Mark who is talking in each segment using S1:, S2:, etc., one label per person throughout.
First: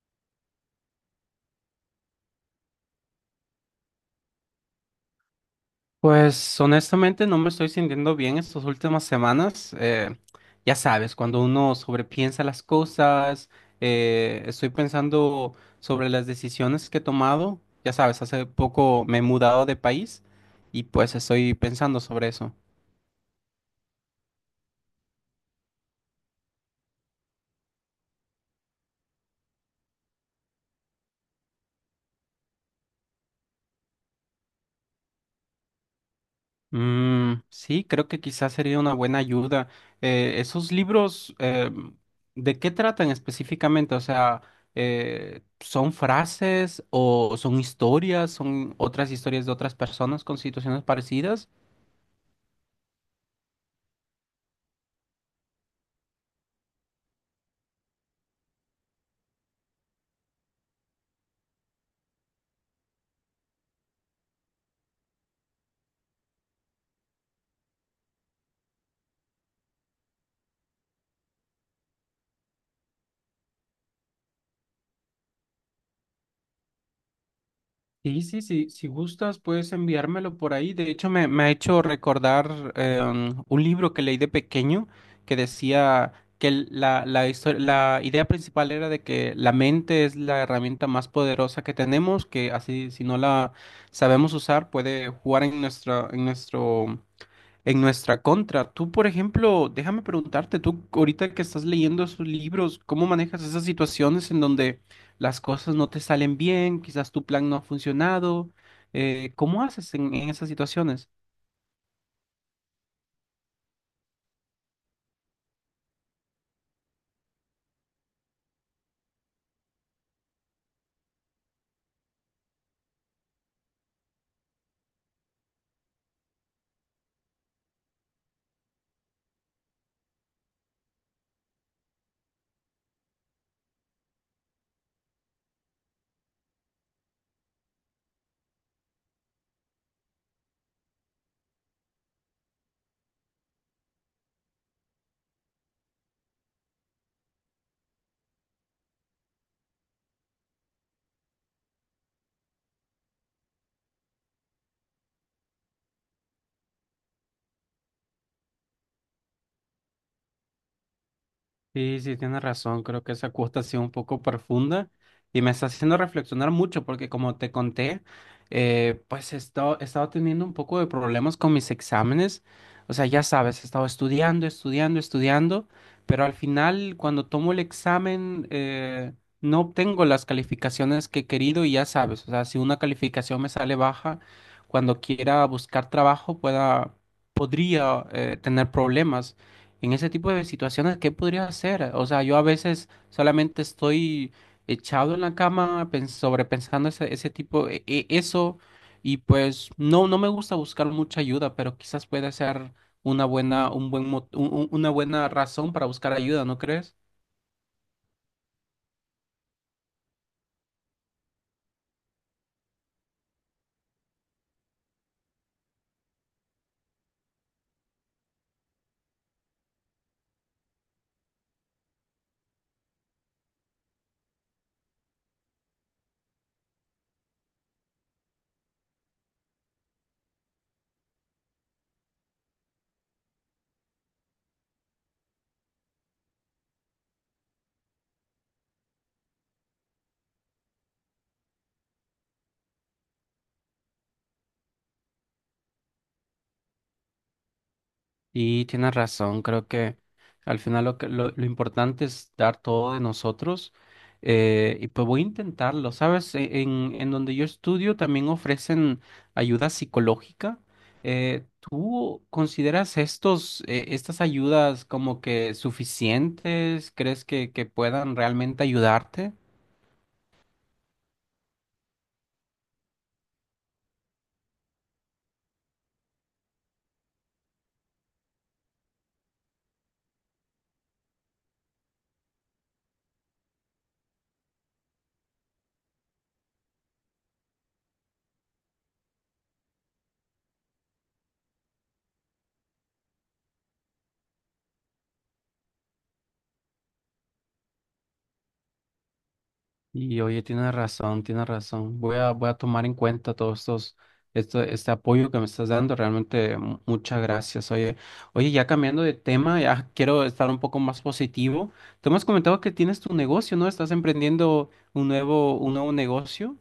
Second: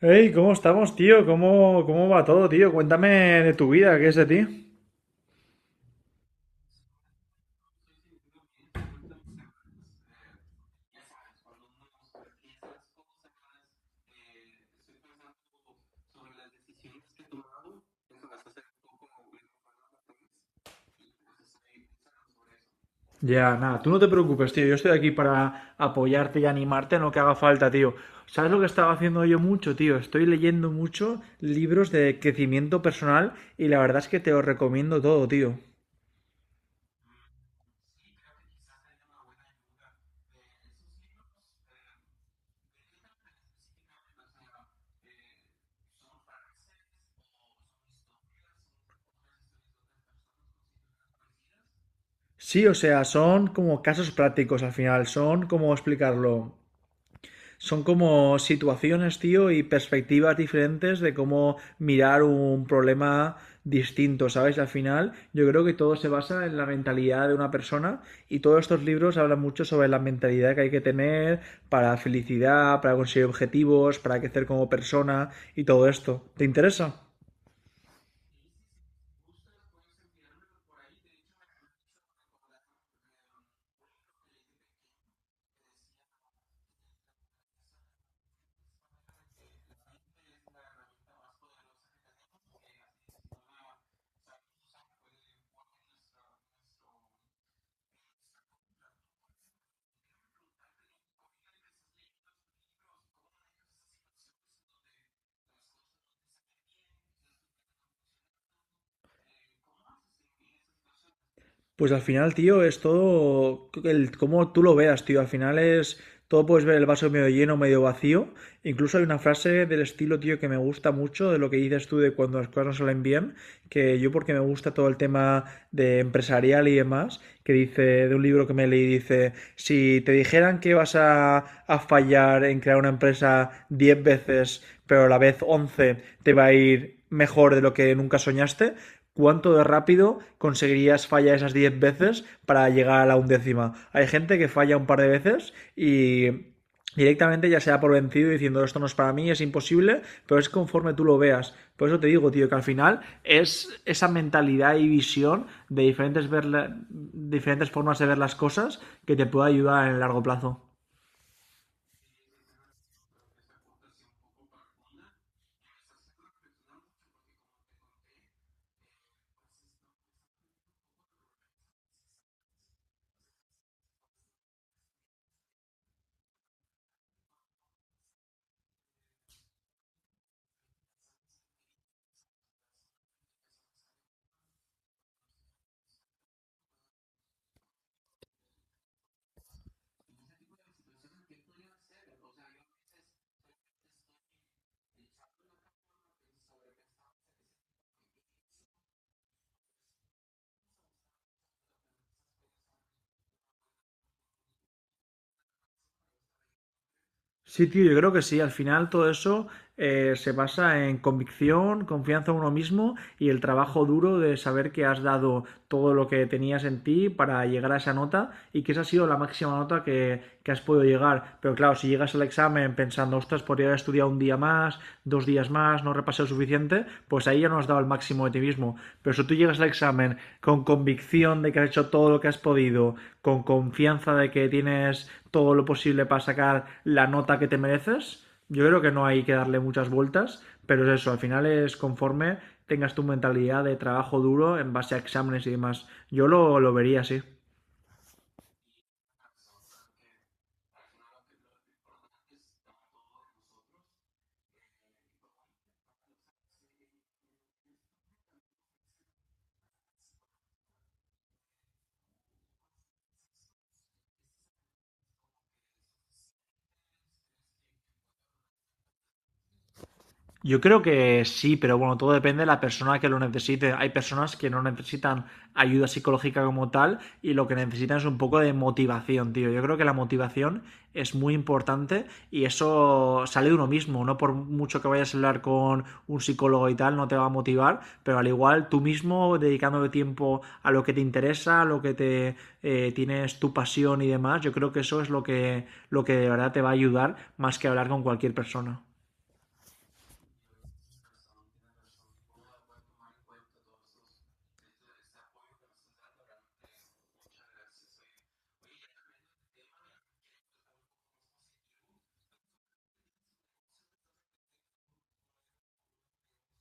S1: Hey, ¿cómo estamos, tío? ¿Cómo va todo, tío? Cuéntame de tu vida, ¿qué es de ti?
S2: Pues honestamente no me estoy sintiendo bien estas últimas semanas. Ya sabes, cuando uno sobrepiensa las cosas, estoy pensando sobre las decisiones que he tomado. Ya sabes, hace poco me he mudado de país y pues estoy pensando sobre eso.
S1: Ya, nada, tú no te preocupes, tío. Yo estoy aquí para apoyarte y animarte en lo que haga falta, tío. ¿Sabes lo que estaba haciendo yo mucho, tío? Estoy leyendo mucho libros de crecimiento personal y la verdad es que te los recomiendo todo, tío.
S2: Mm, sí, creo que quizás sería una buena ayuda. Esos libros, ¿de qué tratan específicamente? O sea, ¿son frases o son historias? ¿Son otras historias de otras personas con situaciones parecidas?
S1: Sí, o sea, son como casos prácticos al final, son como explicarlo. Son como situaciones, tío, y perspectivas diferentes de cómo mirar un problema distinto, ¿sabes? Al final, yo creo que todo se basa en la mentalidad de una persona y todos estos libros hablan mucho sobre la mentalidad que hay que tener para felicidad, para conseguir objetivos, para crecer como persona y todo esto. ¿Te interesa?
S2: Sí, sí, sí, si gustas puedes enviármelo por ahí. De hecho, me ha hecho recordar un libro que leí de pequeño que decía que la idea principal era de que la mente es la herramienta más poderosa que tenemos, que así si no la sabemos usar puede jugar en nuestro, en nuestra contra. Tú, por ejemplo, déjame preguntarte, tú ahorita que estás leyendo esos libros, ¿cómo manejas esas situaciones en donde las cosas no te salen bien, quizás tu plan no ha funcionado? ¿Cómo haces en esas situaciones?
S1: Pues al final, tío, es todo el cómo tú lo veas, tío. Al final es todo, puedes ver el vaso medio lleno, medio vacío. Incluso hay una frase del estilo, tío, que me gusta mucho de lo que dices tú de cuando las cosas no salen bien, que yo porque me gusta todo el tema de empresarial y demás, que dice de un libro que me leí, dice, si te dijeran que vas a fallar en crear una empresa 10 veces, pero a la vez 11 te va a ir mejor de lo que nunca soñaste, ¿cuánto de rápido conseguirías fallar esas 10 veces para llegar a la undécima? Hay gente que falla un par de veces y directamente ya se da por vencido diciendo esto no es para mí, es imposible, pero es conforme tú lo veas. Por eso te digo, tío, que al final es esa mentalidad y visión de diferentes, diferentes formas de ver las cosas que te puede ayudar en el largo plazo.
S2: Sí, sí, tienes razón. Creo que esa cuota ha sido un poco profunda y me está haciendo reflexionar mucho porque como te conté, pues he estado teniendo un poco de problemas con mis exámenes. O sea, ya sabes, he estado estudiando, estudiando, estudiando, pero al final cuando tomo el examen no obtengo las calificaciones que he querido y ya sabes, o sea, si una calificación me sale baja, cuando quiera buscar trabajo podría tener problemas. En ese tipo de situaciones, ¿qué podría hacer? O sea, yo a veces solamente estoy echado en la cama sobrepensando ese tipo, eso, y pues no, no me gusta buscar mucha ayuda, pero quizás puede ser una buena, un buen, mo- un- una buena razón para buscar ayuda, ¿no crees?
S1: Sí, tío, yo creo que sí. Al final todo eso se basa en convicción, confianza en uno mismo y el trabajo duro de saber que has dado todo lo que tenías en ti para llegar a esa nota y que esa ha sido la máxima nota que has podido llegar. Pero claro, si llegas al examen pensando, ostras, podría haber estudiado un día más, 2 días más, no repasé lo suficiente, pues ahí ya no has dado el máximo de ti mismo. Pero si tú llegas al examen con convicción de que has hecho todo lo que has podido, con confianza de que tienes todo lo posible para sacar la nota que te mereces, yo creo que no hay que darle muchas vueltas, pero es eso, al final es conforme tengas tu mentalidad de trabajo duro en base a exámenes y demás. Yo lo vería así.
S2: Y tienes razón, creo que al final lo importante es dar todo de nosotros y pues voy a intentarlo, ¿sabes? En donde yo estudio también ofrecen ayuda psicológica. ¿Tú consideras estas ayudas como que suficientes? ¿Crees que puedan realmente ayudarte?
S1: Yo creo que sí, pero bueno, todo depende de la persona que lo necesite. Hay personas que no necesitan ayuda psicológica como tal y lo que necesitan es un poco de motivación, tío. Yo creo que la motivación es muy importante y eso sale de uno mismo, no por mucho que vayas a hablar con un psicólogo y tal, no te va a motivar, pero al igual tú mismo dedicándole tiempo a lo que te interesa, a lo que te tienes tu pasión y demás, yo creo que eso es lo que de verdad te va a ayudar más que hablar con cualquier persona.
S2: Y oye, tienes razón, tienes razón. Voy a tomar en cuenta este apoyo que me estás dando. Realmente, muchas gracias. Oye, oye, ya cambiando de tema, ya quiero estar un poco más positivo. Tú me has comentado que tienes tu negocio, ¿no? Estás emprendiendo un nuevo negocio.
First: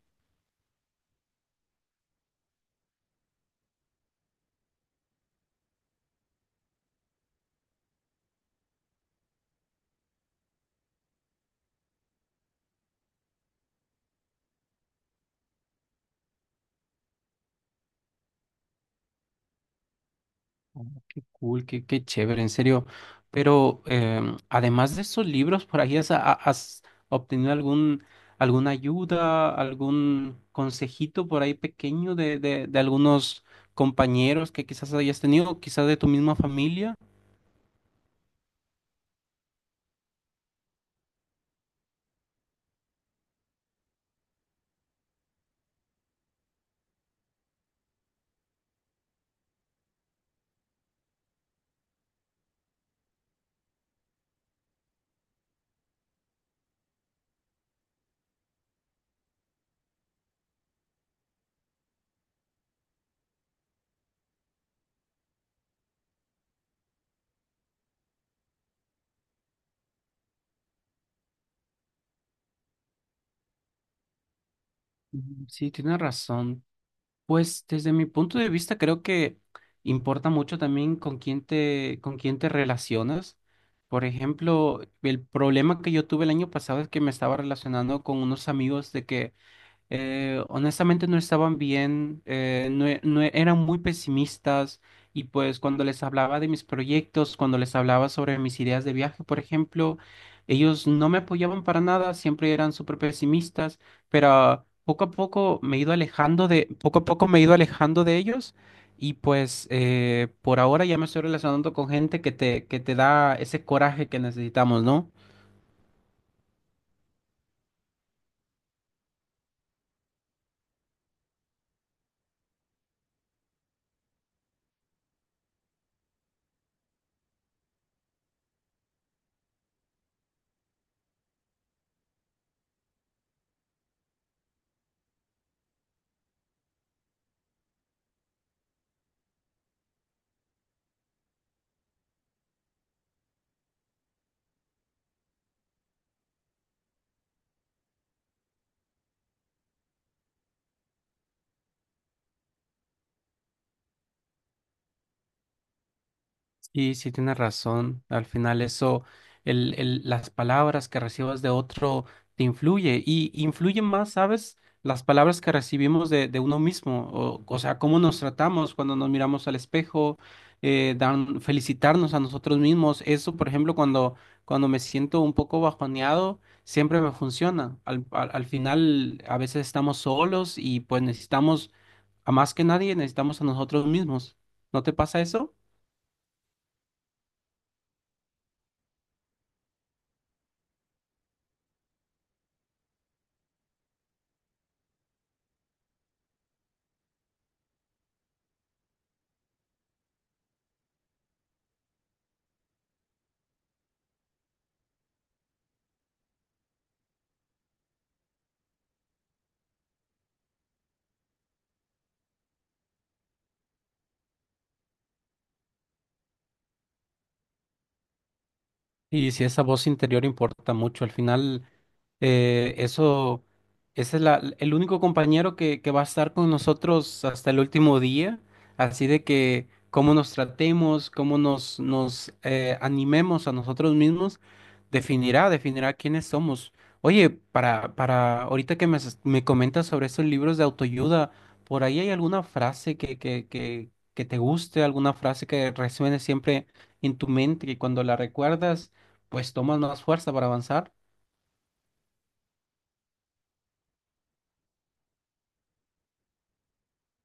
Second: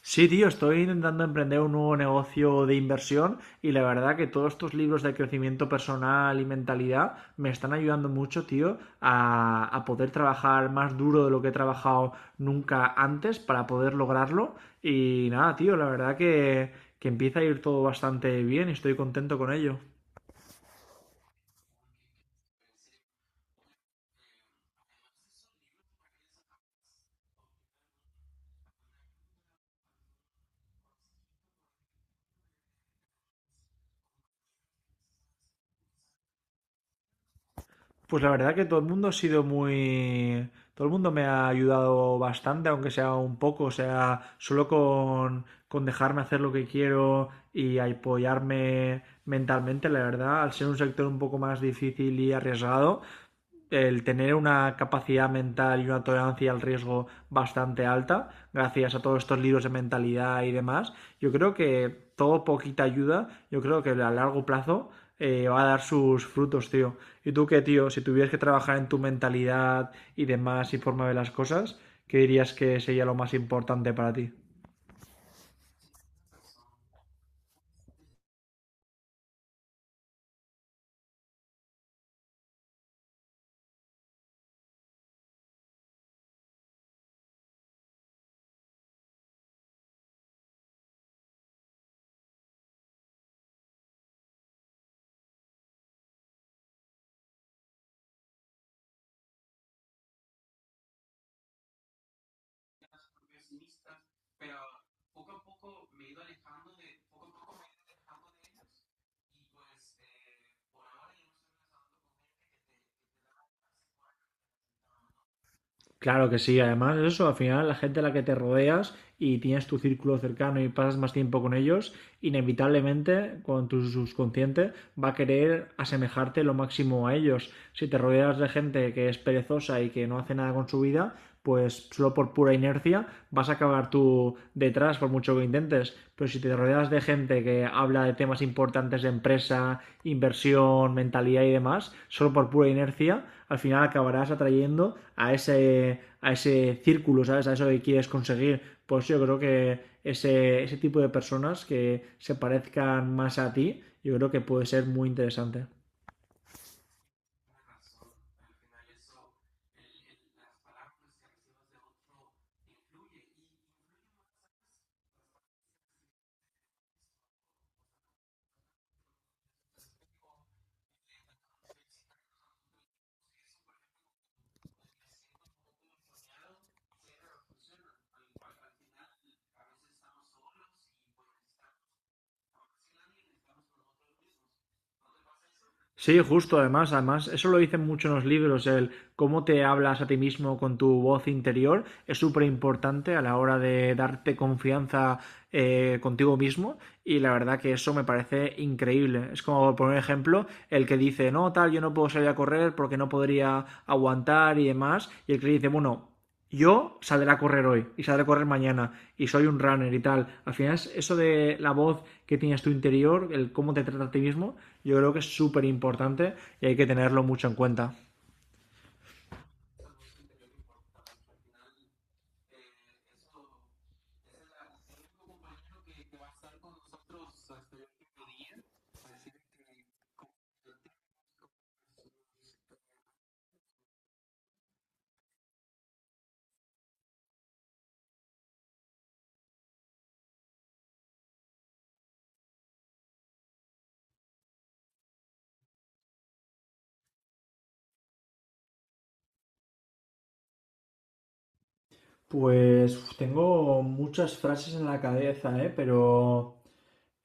S1: Sí, tío, estoy intentando emprender un nuevo negocio de inversión y la verdad que todos tus libros de crecimiento personal y mentalidad me están ayudando mucho, tío, a poder trabajar más duro de lo que he trabajado nunca antes para poder lograrlo. Y nada, tío, la verdad que empieza a ir todo bastante bien y estoy contento con ello.
S2: Oh, qué cool, qué chévere, en serio. Pero además de esos libros, ¿por ahí has obtenido alguna ayuda, algún consejito por ahí pequeño de algunos compañeros que quizás hayas tenido, quizás de tu misma familia?
S1: Pues la verdad que todo el mundo ha sido muy... Todo el mundo me ha ayudado bastante, aunque sea un poco, o sea, solo con dejarme hacer lo que quiero y apoyarme mentalmente, la verdad, al ser un sector un poco más difícil y arriesgado, el tener una capacidad mental y una tolerancia al riesgo bastante alta, gracias a todos estos libros de mentalidad y demás, yo creo que todo poquita ayuda, yo creo que a largo plazo va a dar sus frutos, tío. ¿Y tú qué, tío? Si tuvieras que trabajar en tu mentalidad y demás y forma de las cosas, ¿qué dirías que sería lo más importante para ti?
S2: Mm, sí, tienes razón. Pues desde mi punto de vista creo que importa mucho también con quién te relacionas. Por ejemplo, el problema que yo tuve el año pasado es que me estaba relacionando con unos amigos de que honestamente no estaban bien, no, e- no e- eran muy pesimistas y pues cuando les hablaba de mis proyectos, cuando les hablaba sobre mis ideas de viaje, por ejemplo, ellos no me apoyaban para nada, siempre eran súper pesimistas, pero poco a poco me he ido alejando de, poco a poco me he ido alejando de ellos y pues por ahora ya me estoy relacionando con gente que te da ese coraje que necesitamos, ¿no?
S1: Claro que sí, además eso, al final la gente a la que te rodeas y tienes tu círculo cercano y pasas más tiempo con ellos, inevitablemente con tu subconsciente va a querer asemejarte lo máximo a ellos. Si te rodeas de gente que es perezosa y que no hace nada con su vida, pues solo por pura inercia vas a acabar tú detrás por mucho que intentes. Pero si te rodeas de gente que habla de temas importantes de empresa, inversión, mentalidad y demás, solo por pura inercia, al final acabarás atrayendo a ese círculo, ¿sabes? A eso que quieres conseguir. Pues yo creo que ese tipo de personas que se parezcan más a ti, yo creo que puede ser muy interesante.
S2: Y si tienes razón, al final eso, las palabras que recibas de otro te influye y influyen más, ¿sabes? Las palabras que recibimos de uno mismo, o sea, cómo nos tratamos cuando nos miramos al espejo, felicitarnos a nosotros mismos. Eso, por ejemplo, cuando me siento un poco bajoneado, siempre me funciona. Al final, a veces estamos solos y pues necesitamos, a más que nadie, necesitamos a nosotros mismos. ¿No te pasa eso?
S1: Sí, justo, además, eso lo dicen mucho en los libros, el cómo te hablas a ti mismo con tu voz interior es súper importante a la hora de darte confianza contigo mismo y la verdad que eso me parece increíble. Es como, por ejemplo, el que dice, no, tal, yo no puedo salir a correr porque no podría aguantar y demás, y el que dice, bueno, yo saldré a correr hoy y saldré a correr mañana y soy un runner y tal. Al final, es eso de la voz que tienes tu interior, el cómo te trata a ti mismo, yo creo que es súper importante y hay que tenerlo mucho en cuenta.
S2: Y si esa voz interior importa mucho, al final eso, ese es el único compañero que va a estar con nosotros hasta el último día, así de que cómo nos tratemos, cómo nos, nos animemos a nosotros mismos, definirá quiénes somos. Oye, para ahorita que me comentas sobre estos libros de autoayuda, ¿por ahí hay alguna frase que te guste, alguna frase que resuene siempre en tu mente y cuando la recuerdas? Pues tomas más fuerza para avanzar.
S1: Pues tengo muchas frases en la cabeza, ¿eh? Pero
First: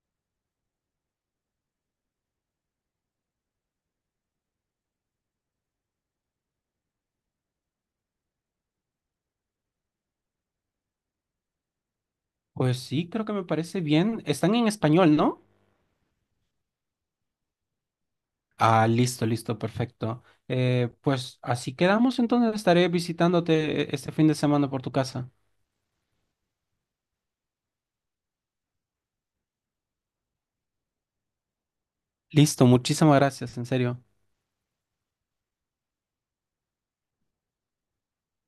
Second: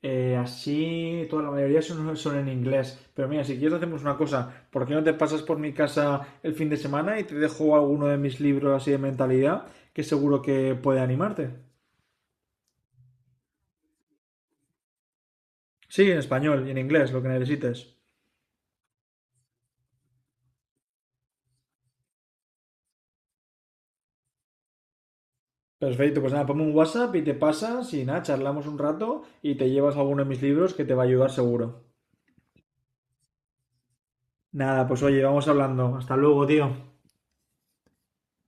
S1: así toda la mayoría son en inglés. Pero mira, si quieres hacemos una cosa, ¿por qué no te pasas por mi casa el fin de semana y te dejo alguno de mis libros así de mentalidad que seguro que puede animarte?
S2: Pues sí, creo que me parece bien. Están en español, ¿no?
S1: Sí, en español y en inglés, lo que necesites.
S2: Ah, listo, listo, perfecto. Pues así quedamos, entonces estaré visitándote este fin de semana por tu casa.
S1: Perfecto, pues nada, ponme un WhatsApp y te pasas y nada, charlamos un rato y te llevas alguno de mis libros que te va a ayudar seguro.
S2: Listo, muchísimas gracias, en serio.
S1: Nada, pues oye, vamos hablando. Hasta luego, tío.